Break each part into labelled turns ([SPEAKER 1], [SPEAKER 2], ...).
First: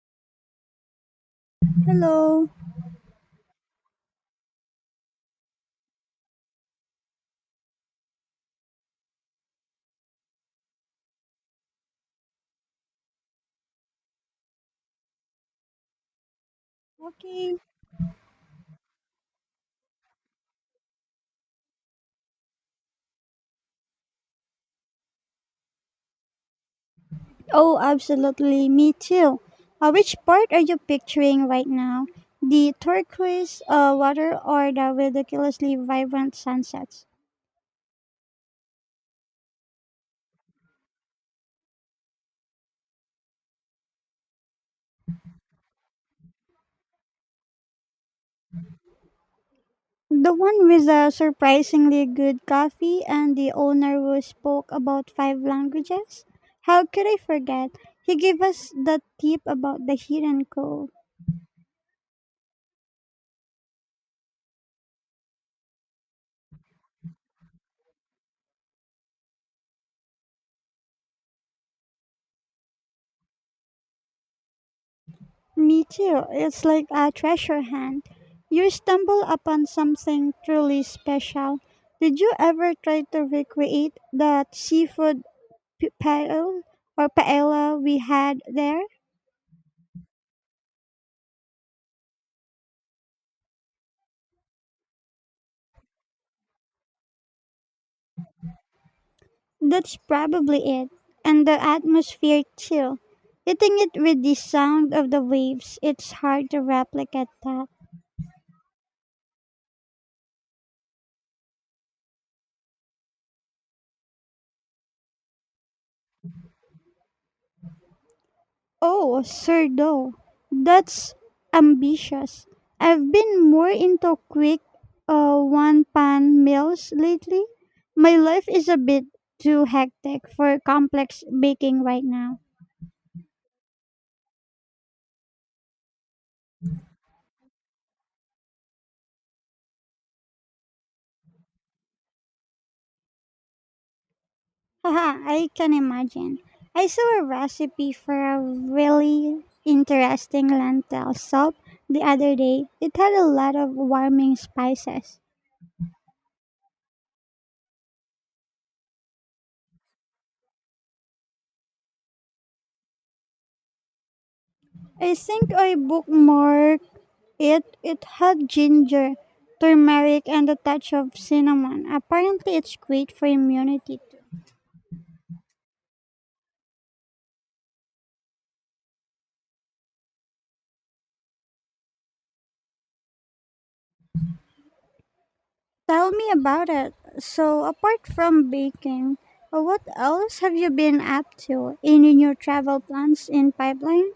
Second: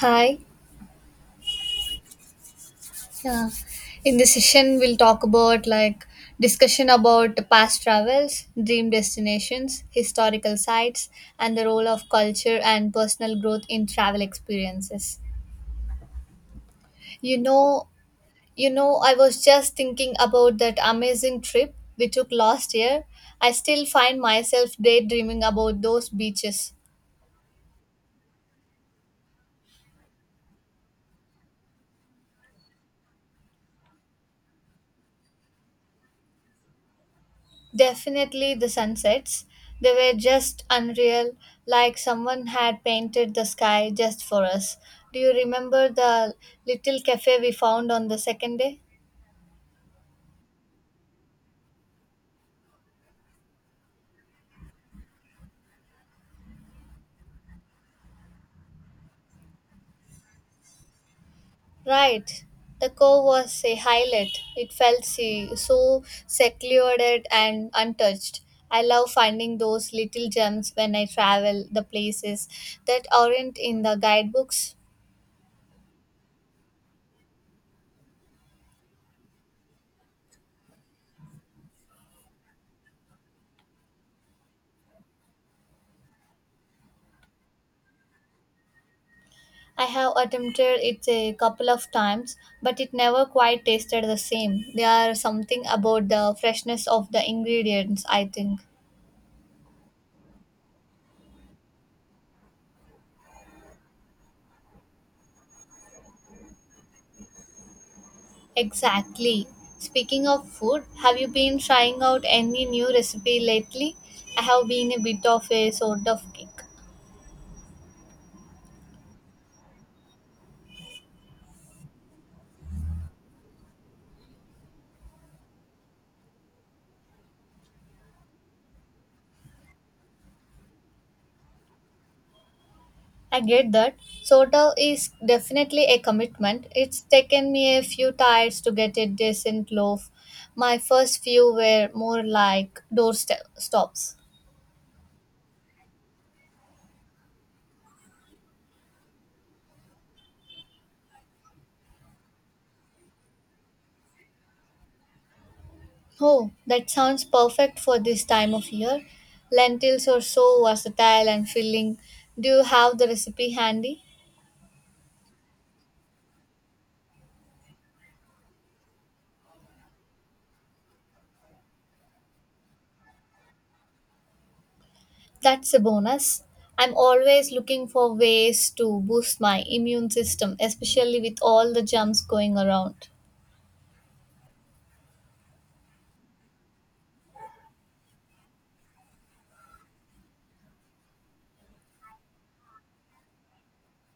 [SPEAKER 1] Hi.
[SPEAKER 2] Hello.
[SPEAKER 1] Yeah. In this session, we'll talk about like discussion about past travels, dream destinations, historical sites, and the role of culture and personal growth in travel experiences. You
[SPEAKER 2] Okay.
[SPEAKER 1] know, I was just thinking about that amazing trip we took last year. I still find myself daydreaming about those beaches.
[SPEAKER 2] Oh, absolutely. Me too. Which part are you picturing right now? The turquoise water or the ridiculously vibrant sunsets?
[SPEAKER 1] Definitely the sunsets. They were just unreal, like someone had painted the sky just for us. Do you remember the little cafe we found on the second day?
[SPEAKER 2] The one with the surprisingly good coffee and the owner who spoke about five languages? How could I forget? He gave us the tip about the hidden cove.
[SPEAKER 1] Right. The cove was a highlight. It felt so secluded and untouched. I love finding those little gems when I travel, the places that aren't in the guidebooks.
[SPEAKER 2] Me too. It's like a treasure hunt. You stumble upon something truly special. Did you ever try to recreate that seafood paella or paella we had there?
[SPEAKER 1] I have attempted it a couple of times, but it never quite tasted the same. There are something about the freshness of the ingredients, I think.
[SPEAKER 2] That's probably it. And the atmosphere too. Hitting it with the sound of the waves, it's hard to replicate that.
[SPEAKER 1] Exactly. Speaking of food, have you been trying out any new recipe lately? I have been a bit of a sort of kick.
[SPEAKER 2] Oh, sir, though, that's ambitious. I've been more into quick one pan meals lately. My life is a bit too hectic for complex baking right now.
[SPEAKER 1] I get that. Soda is definitely a commitment. It's taken me a few tries to get a decent loaf. My first few were more like doorstep stops.
[SPEAKER 2] Haha, I can imagine. I saw a recipe for a really interesting lentil soup the other day. It had a lot of warming spices.
[SPEAKER 1] Oh, that sounds perfect for this time of year. Lentils are so versatile and filling. Do you have the recipe handy?
[SPEAKER 2] I think I booked more. It had ginger, turmeric, and a touch of cinnamon. Apparently, it's great for immunity too.
[SPEAKER 1] That's a bonus. I'm always looking for ways to boost my immune system, especially with all the germs going around.
[SPEAKER 2] Tell me about it. So, apart from baking, what else have you been up to? Any new travel plans in pipeline?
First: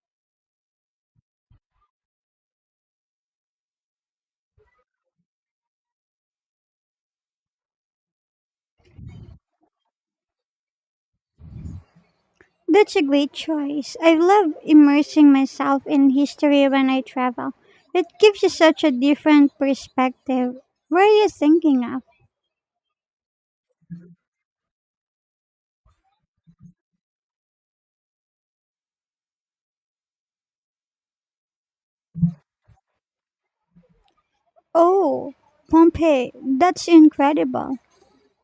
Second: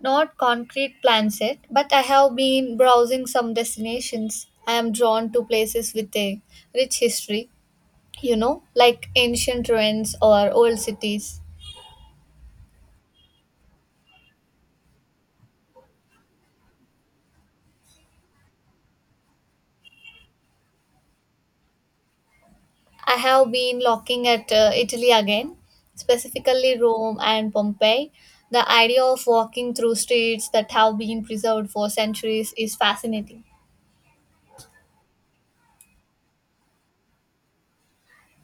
[SPEAKER 1] Not concrete plans yet, but I have been browsing some destinations. I am drawn to places with a rich history, you know, like ancient ruins or old cities.
[SPEAKER 2] That's a great choice. I love immersing myself in history when I travel. It gives you such a different perspective. Where are you thinking of?
[SPEAKER 1] I have been looking at Italy again, specifically Rome and Pompeii. The idea of walking through streets that have been preserved for centuries is fascinating.
[SPEAKER 2] Oh, Pompeii. That's incredible.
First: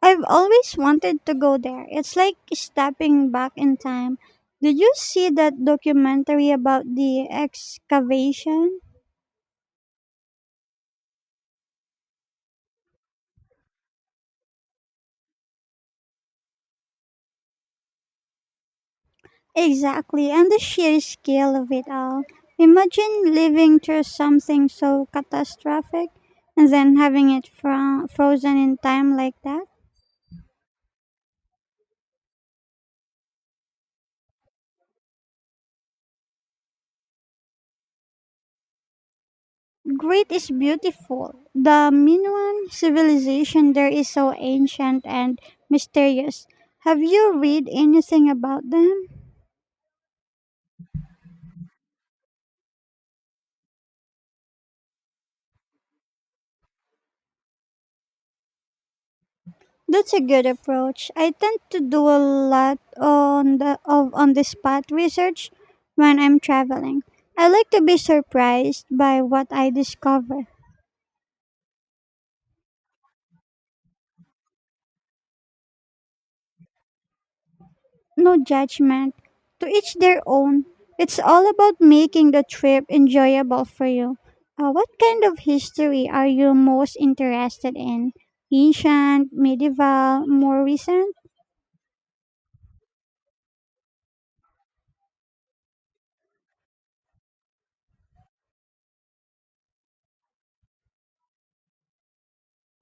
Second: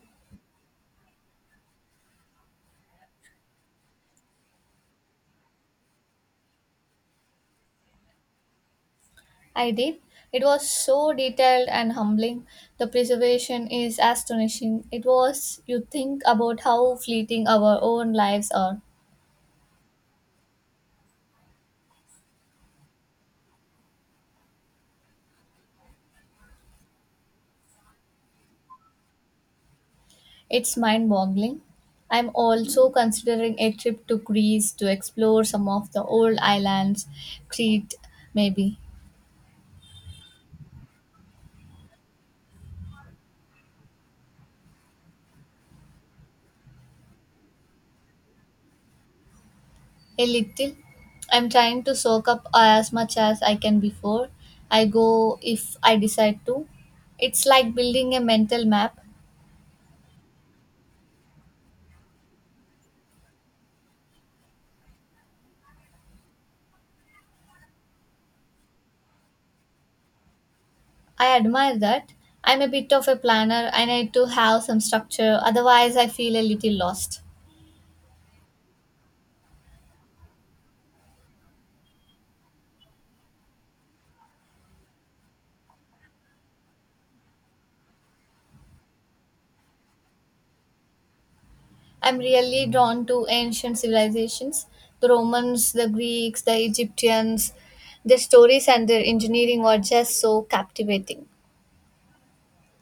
[SPEAKER 2] I've always wanted to go there. It's like stepping back in time. Did you see that documentary about the excavation?
[SPEAKER 1] I did. It was so detailed and humbling. The preservation is astonishing. It was, you think about how fleeting our own lives are.
[SPEAKER 2] Exactly, and the sheer scale of it all. Imagine living through something so catastrophic and then having it frozen in time like that.
[SPEAKER 1] It's mind boggling. I'm also considering a trip to Greece to explore some of the old islands, Crete, maybe.
[SPEAKER 2] Great is beautiful. The Minoan civilization there is so ancient and mysterious. Have you read anything about them?
[SPEAKER 1] A little. I'm trying to soak up as much as I can before I go if I decide to. It's like building a mental map.
[SPEAKER 2] That's a good approach. I tend to do a lot on the spot research when I'm traveling. I like to be surprised by what I discover.
[SPEAKER 1] I admire that. I'm a bit of a planner. I need to have some structure, otherwise, I feel a little lost.
[SPEAKER 2] No judgment. To each their own. It's all about making the trip enjoyable for you. What kind of history are you most interested in? Ancient, medieval, more recent?
[SPEAKER 1] I'm really drawn to ancient civilizations, the Romans, the Greeks, the Egyptians. Their stories and their engineering are just so captivating.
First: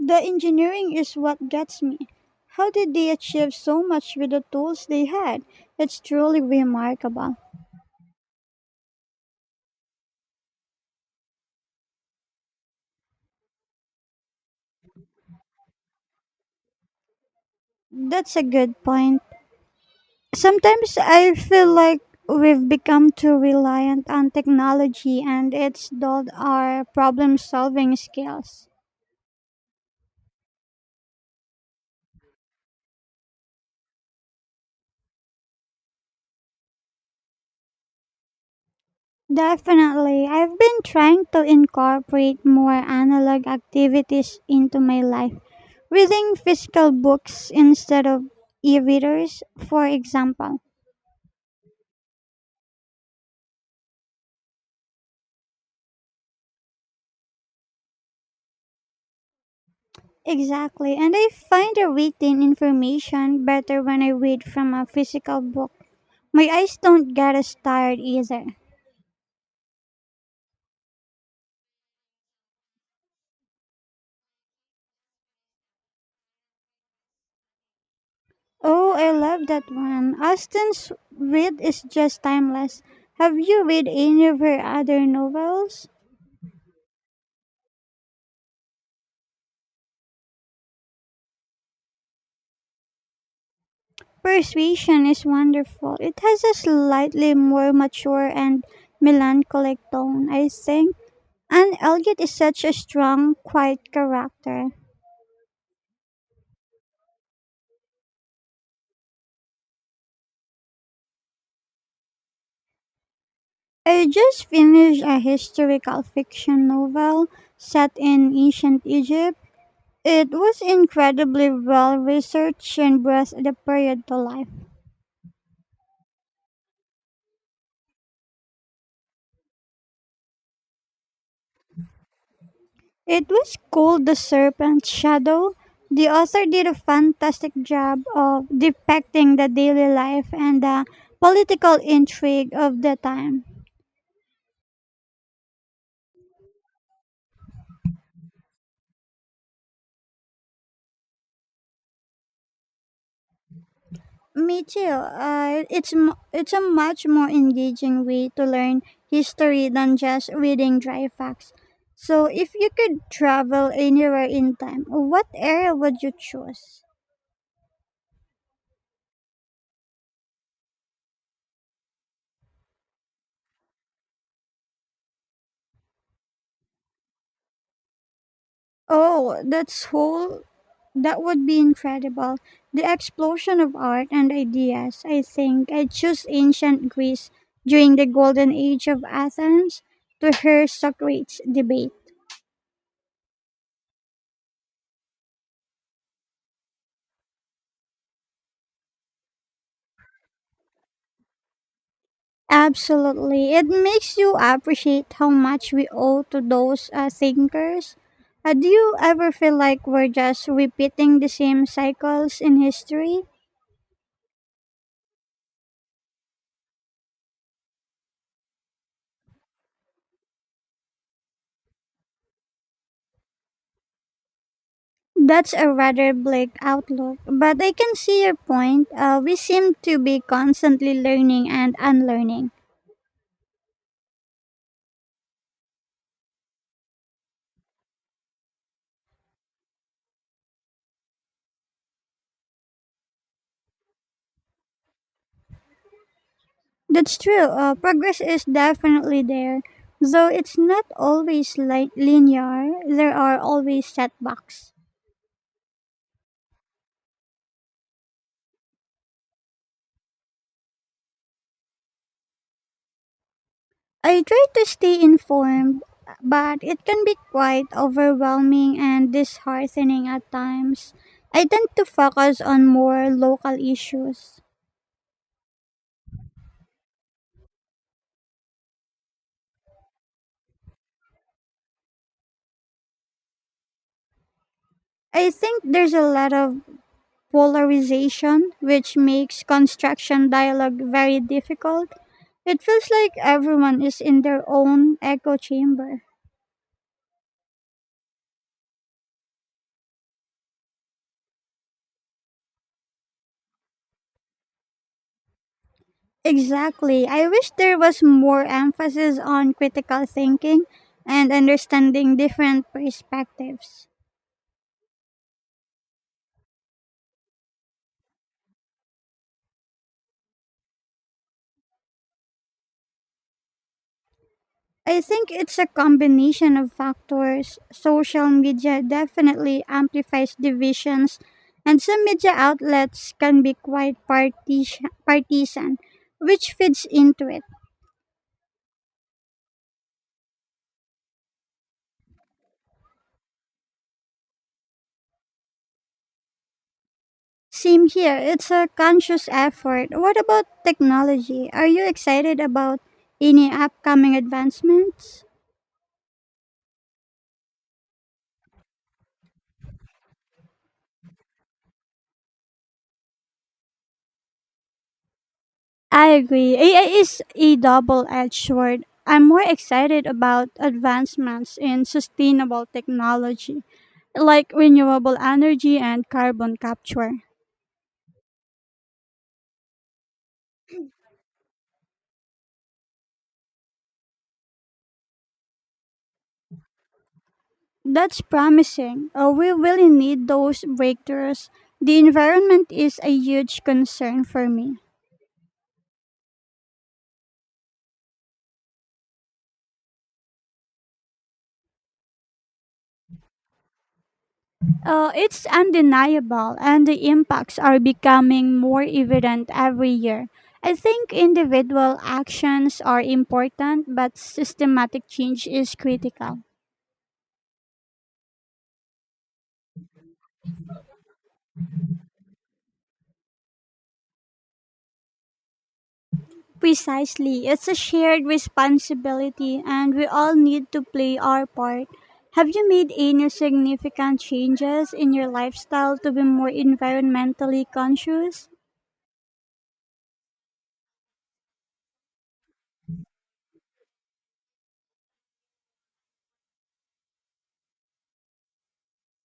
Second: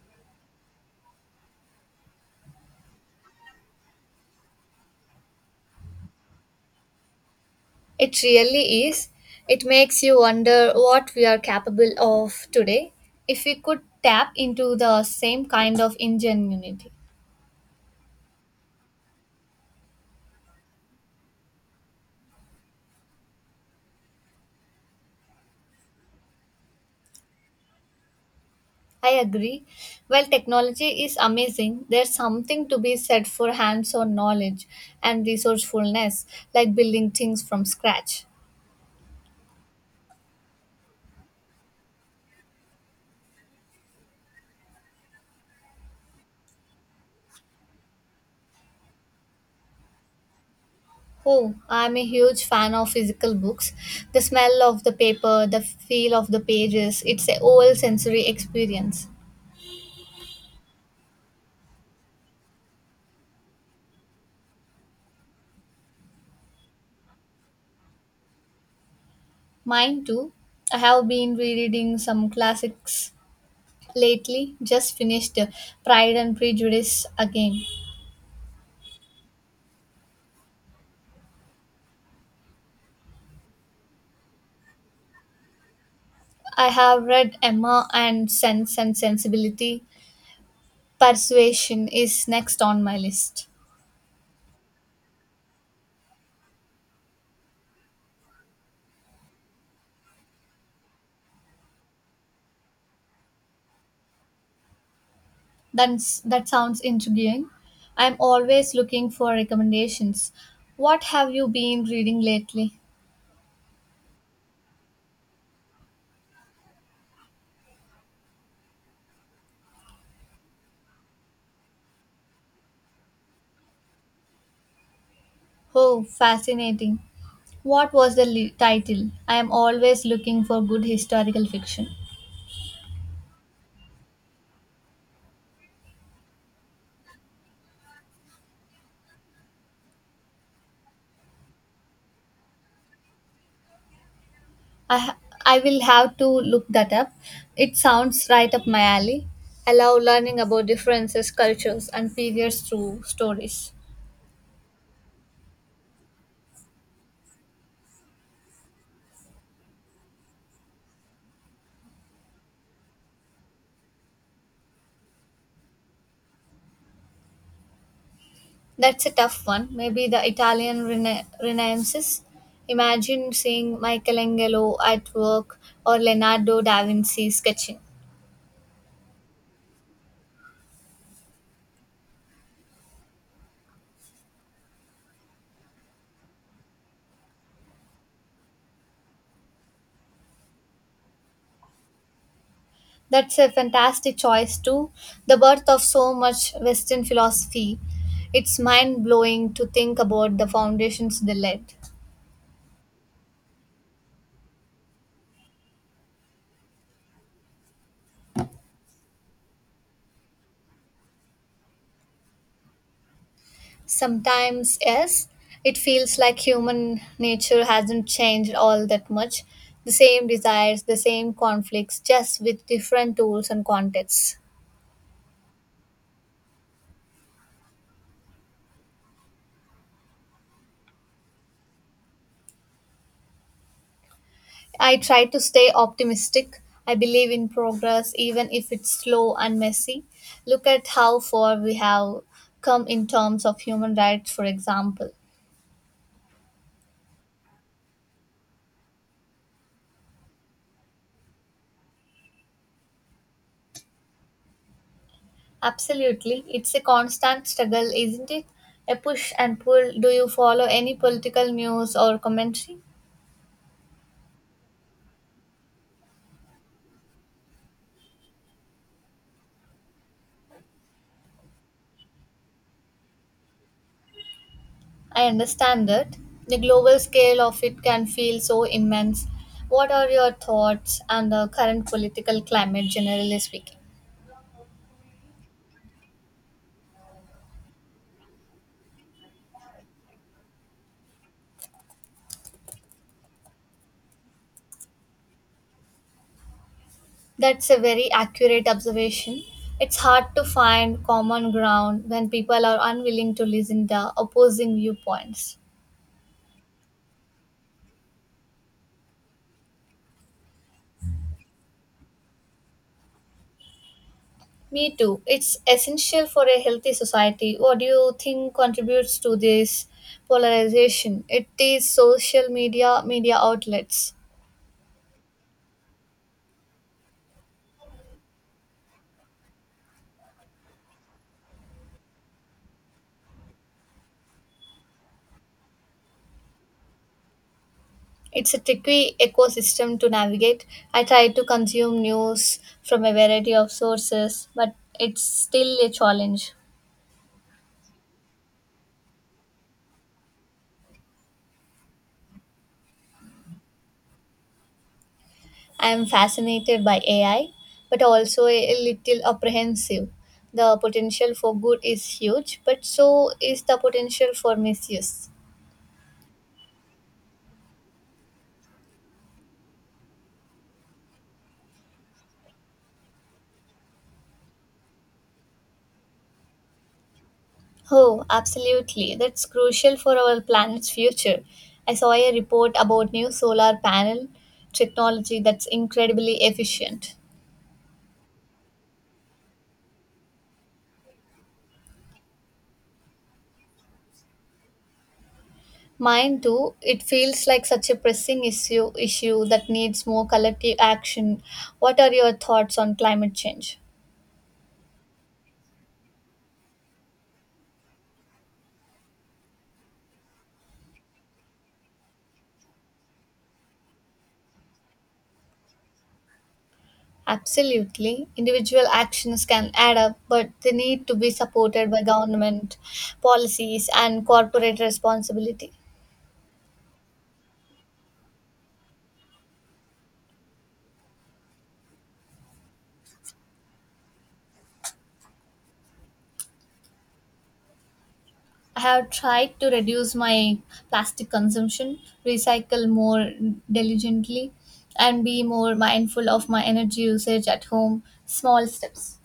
[SPEAKER 2] The engineering is what gets me. How did they achieve so much with the tools they had? It's truly remarkable.
[SPEAKER 1] It really is. It makes you wonder what we are capable of today if we could tap into the same kind of ingenuity.
[SPEAKER 2] That's a good point. Sometimes I feel like we've become too reliant on technology and it's dulled our problem solving skills.
[SPEAKER 1] I agree. While technology is amazing, there's something to be said for hands on knowledge and resourcefulness, like building things from scratch.
[SPEAKER 2] Definitely. I've been trying to incorporate more analog activities into my life. Reading physical books instead of e readers, for example.
[SPEAKER 1] Oh, I'm a huge fan of physical books. The smell of the paper, the feel of the pages, it's a whole sensory experience.
[SPEAKER 2] Exactly, and I find the written information better when I read from a physical book. My eyes don't get as tired either.
[SPEAKER 1] Mine too. I have been rereading some classics lately. Just finished Pride and Prejudice again.
[SPEAKER 2] Oh, I love that one. Austen's read is just timeless. Have you read any of her other novels?
[SPEAKER 1] I have read Emma and Sense and Sensibility. Persuasion is next on my list.
[SPEAKER 2] Persuasion is wonderful. It has a slightly more mature and melancholic tone, I think. And Elliot is such a strong, quiet character.
[SPEAKER 1] That sounds intriguing. I'm always looking for recommendations. What have you been reading lately?
[SPEAKER 2] I just finished a historical fiction novel set in ancient Egypt. It was incredibly well researched and brought the period to life.
[SPEAKER 1] Oh, fascinating. What was the title? I am always looking for good historical fiction.
[SPEAKER 2] It was called The Serpent's Shadow. The author did a fantastic job of depicting the daily life and the political intrigue of the time.
[SPEAKER 1] I ha- I will have to look that up. It sounds right up my alley. I love learning about differences, cultures, and periods through stories.
[SPEAKER 2] Me too. It's a much more engaging way to learn history than just reading dry facts. So, if you could travel anywhere in time, what area would you choose?
[SPEAKER 1] That's a tough one. Maybe the Italian Renaissance. Imagine seeing Michelangelo at work or Leonardo da Vinci sketching.
[SPEAKER 2] Oh, that's whole. That would be incredible. The explosion of art and ideas. I think I choose ancient Greece during the golden age of Athens to hear Socrates debate.
[SPEAKER 1] That's a fantastic choice too. The birth of so much Western philosophy. It's mind blowing to think about the foundations they laid.
[SPEAKER 2] Absolutely. It makes you appreciate how much we owe to those thinkers. Do you ever feel like we're just repeating the same cycles in history?
[SPEAKER 1] Sometimes, yes, it feels like human nature hasn't changed all that much. The same desires, the same conflicts, just with different tools and contexts.
[SPEAKER 2] That's a rather bleak outlook, but I can see your point. We seem to be constantly learning and unlearning.
[SPEAKER 1] I try to stay optimistic. I believe in progress, even if it's slow and messy. Look at how far we have come in terms of human rights, for example.
[SPEAKER 2] That's true. Progress is definitely there, though it's not always linear. There are always setbacks.
[SPEAKER 1] Absolutely, it's a constant struggle, isn't it? A push and pull. Do you follow any political news or commentary?
[SPEAKER 2] I try to stay informed, but it can be quite overwhelming and disheartening at times. I tend to focus on more local issues.
[SPEAKER 1] I understand that. The global scale of it can feel so immense. What are your thoughts on the current political climate, generally speaking?
[SPEAKER 2] I think there's a lot of polarization, which makes construction dialogue very difficult. It feels like everyone is in their own echo chamber.
[SPEAKER 1] That's a very accurate observation. It's hard to find common ground when people are unwilling to listen to opposing viewpoints.
[SPEAKER 2] Exactly. I wish there was more emphasis on critical thinking and understanding different perspectives.
[SPEAKER 1] Me too. It's essential for a healthy society. What do you think contributes to this polarization? It is social media, media outlets.
[SPEAKER 2] I think it's a combination of factors. Social media definitely amplifies divisions, and some media outlets can be quite partisan, which feeds into it.
[SPEAKER 1] It's a tricky ecosystem to navigate. I try to consume news from a variety of sources, but it's still a challenge.
[SPEAKER 2] Same here, it's a conscious effort. What about technology? Are you excited about any upcoming advancements?
[SPEAKER 1] I am fascinated by AI, but also a little apprehensive. The potential for good is huge, but so is the potential for misuse.
[SPEAKER 2] I agree. AI is a double edged sword. I'm more excited about advancements in sustainable technology like renewable energy and carbon capture.
[SPEAKER 1] Oh, absolutely. That's crucial for our planet's future. I saw a report about new solar panel technology that's incredibly efficient.
[SPEAKER 2] That's promising. We really need those breakthroughs. The environment is a huge concern for me.
[SPEAKER 1] Mine too. It feels like such a pressing issue that needs more collective action. What are your thoughts on climate change?
[SPEAKER 2] It's undeniable, and the impacts are becoming more evident every year. I think individual actions are important, but systematic change is critical.
[SPEAKER 1] Absolutely. Individual actions can add up, but they need to be supported by government policies and corporate responsibility.
[SPEAKER 2] Precisely. It's a shared responsibility and we all need to play our part. Have you made any significant changes in your lifestyle to be more environmentally conscious?
[SPEAKER 1] I have tried to reduce my plastic consumption, recycle more diligently, and be more mindful of my energy usage at home. Small steps.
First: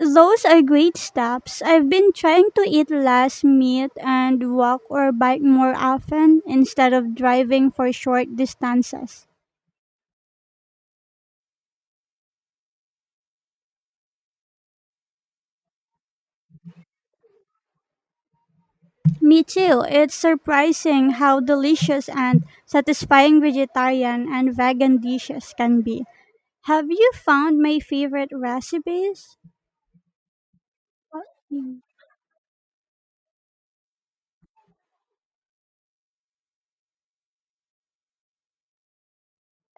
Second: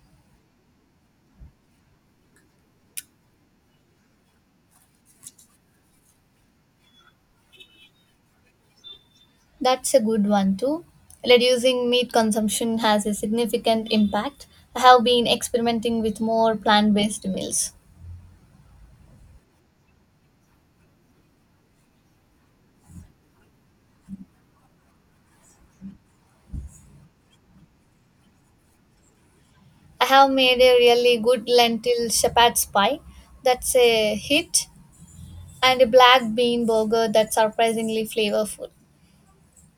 [SPEAKER 2] Those are great steps. I've been trying to eat less meat and walk or bike more often instead of driving for short distances.
[SPEAKER 1] That's a good one too. Reducing meat consumption has a significant impact. I have been experimenting with more plant based meals.
[SPEAKER 2] Me too. It's surprising how delicious and satisfying vegetarian and vegan dishes can be. Have you found my favorite recipes?
[SPEAKER 1] I have made a really good
[SPEAKER 2] Mm.
[SPEAKER 1] lentil shepherd's pie that's a hit, and a black bean burger that's surprisingly flavorful.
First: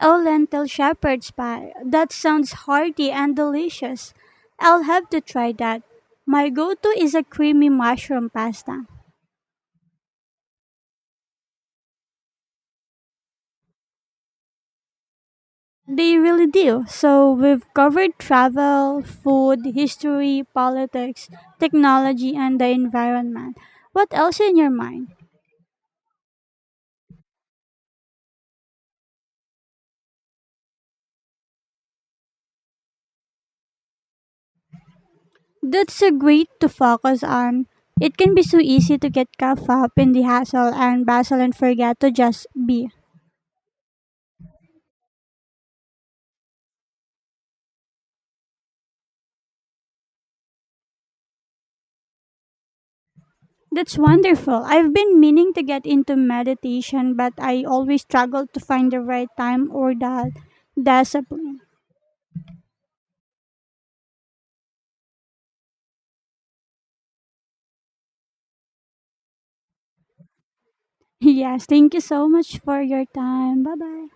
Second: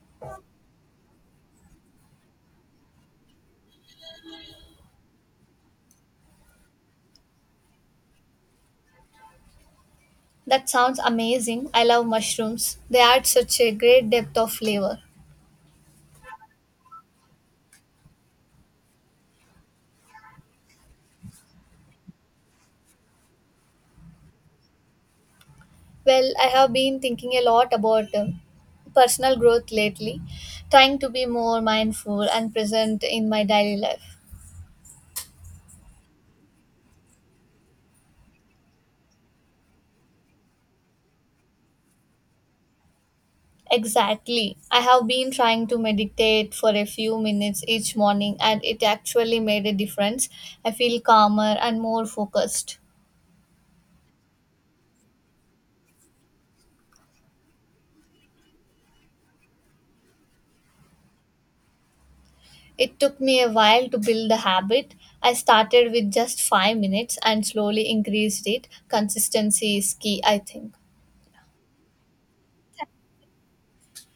[SPEAKER 2] Oh, lentil shepherd's pie. That sounds hearty and delicious. I'll have to try that. My go to is a creamy mushroom pasta.
[SPEAKER 1] That sounds amazing. I love mushrooms, they add such a great depth of flavor.
[SPEAKER 2] They really do. So, we've covered travel, food, history, politics, technology, and the environment. What else in your mind?
[SPEAKER 1] Well, I have been thinking a lot about personal growth lately, trying to be more mindful and present in my daily life.
[SPEAKER 2] That's a great to focus on. It can be so easy to get caught up in the hassle and bustle and forget to just be.
[SPEAKER 1] Exactly. I have been trying to meditate for a few minutes each morning, and it actually made a difference. I feel calmer and more focused.
[SPEAKER 2] That's wonderful. I've been meaning to get into meditation, but I always struggle to find the right time or the discipline.
[SPEAKER 1] It took me a while to build the habit. I started with just 5 minutes and slowly increased it. Consistency is key, I think.
[SPEAKER 2] Yes, thank you so much for your time. Bye bye.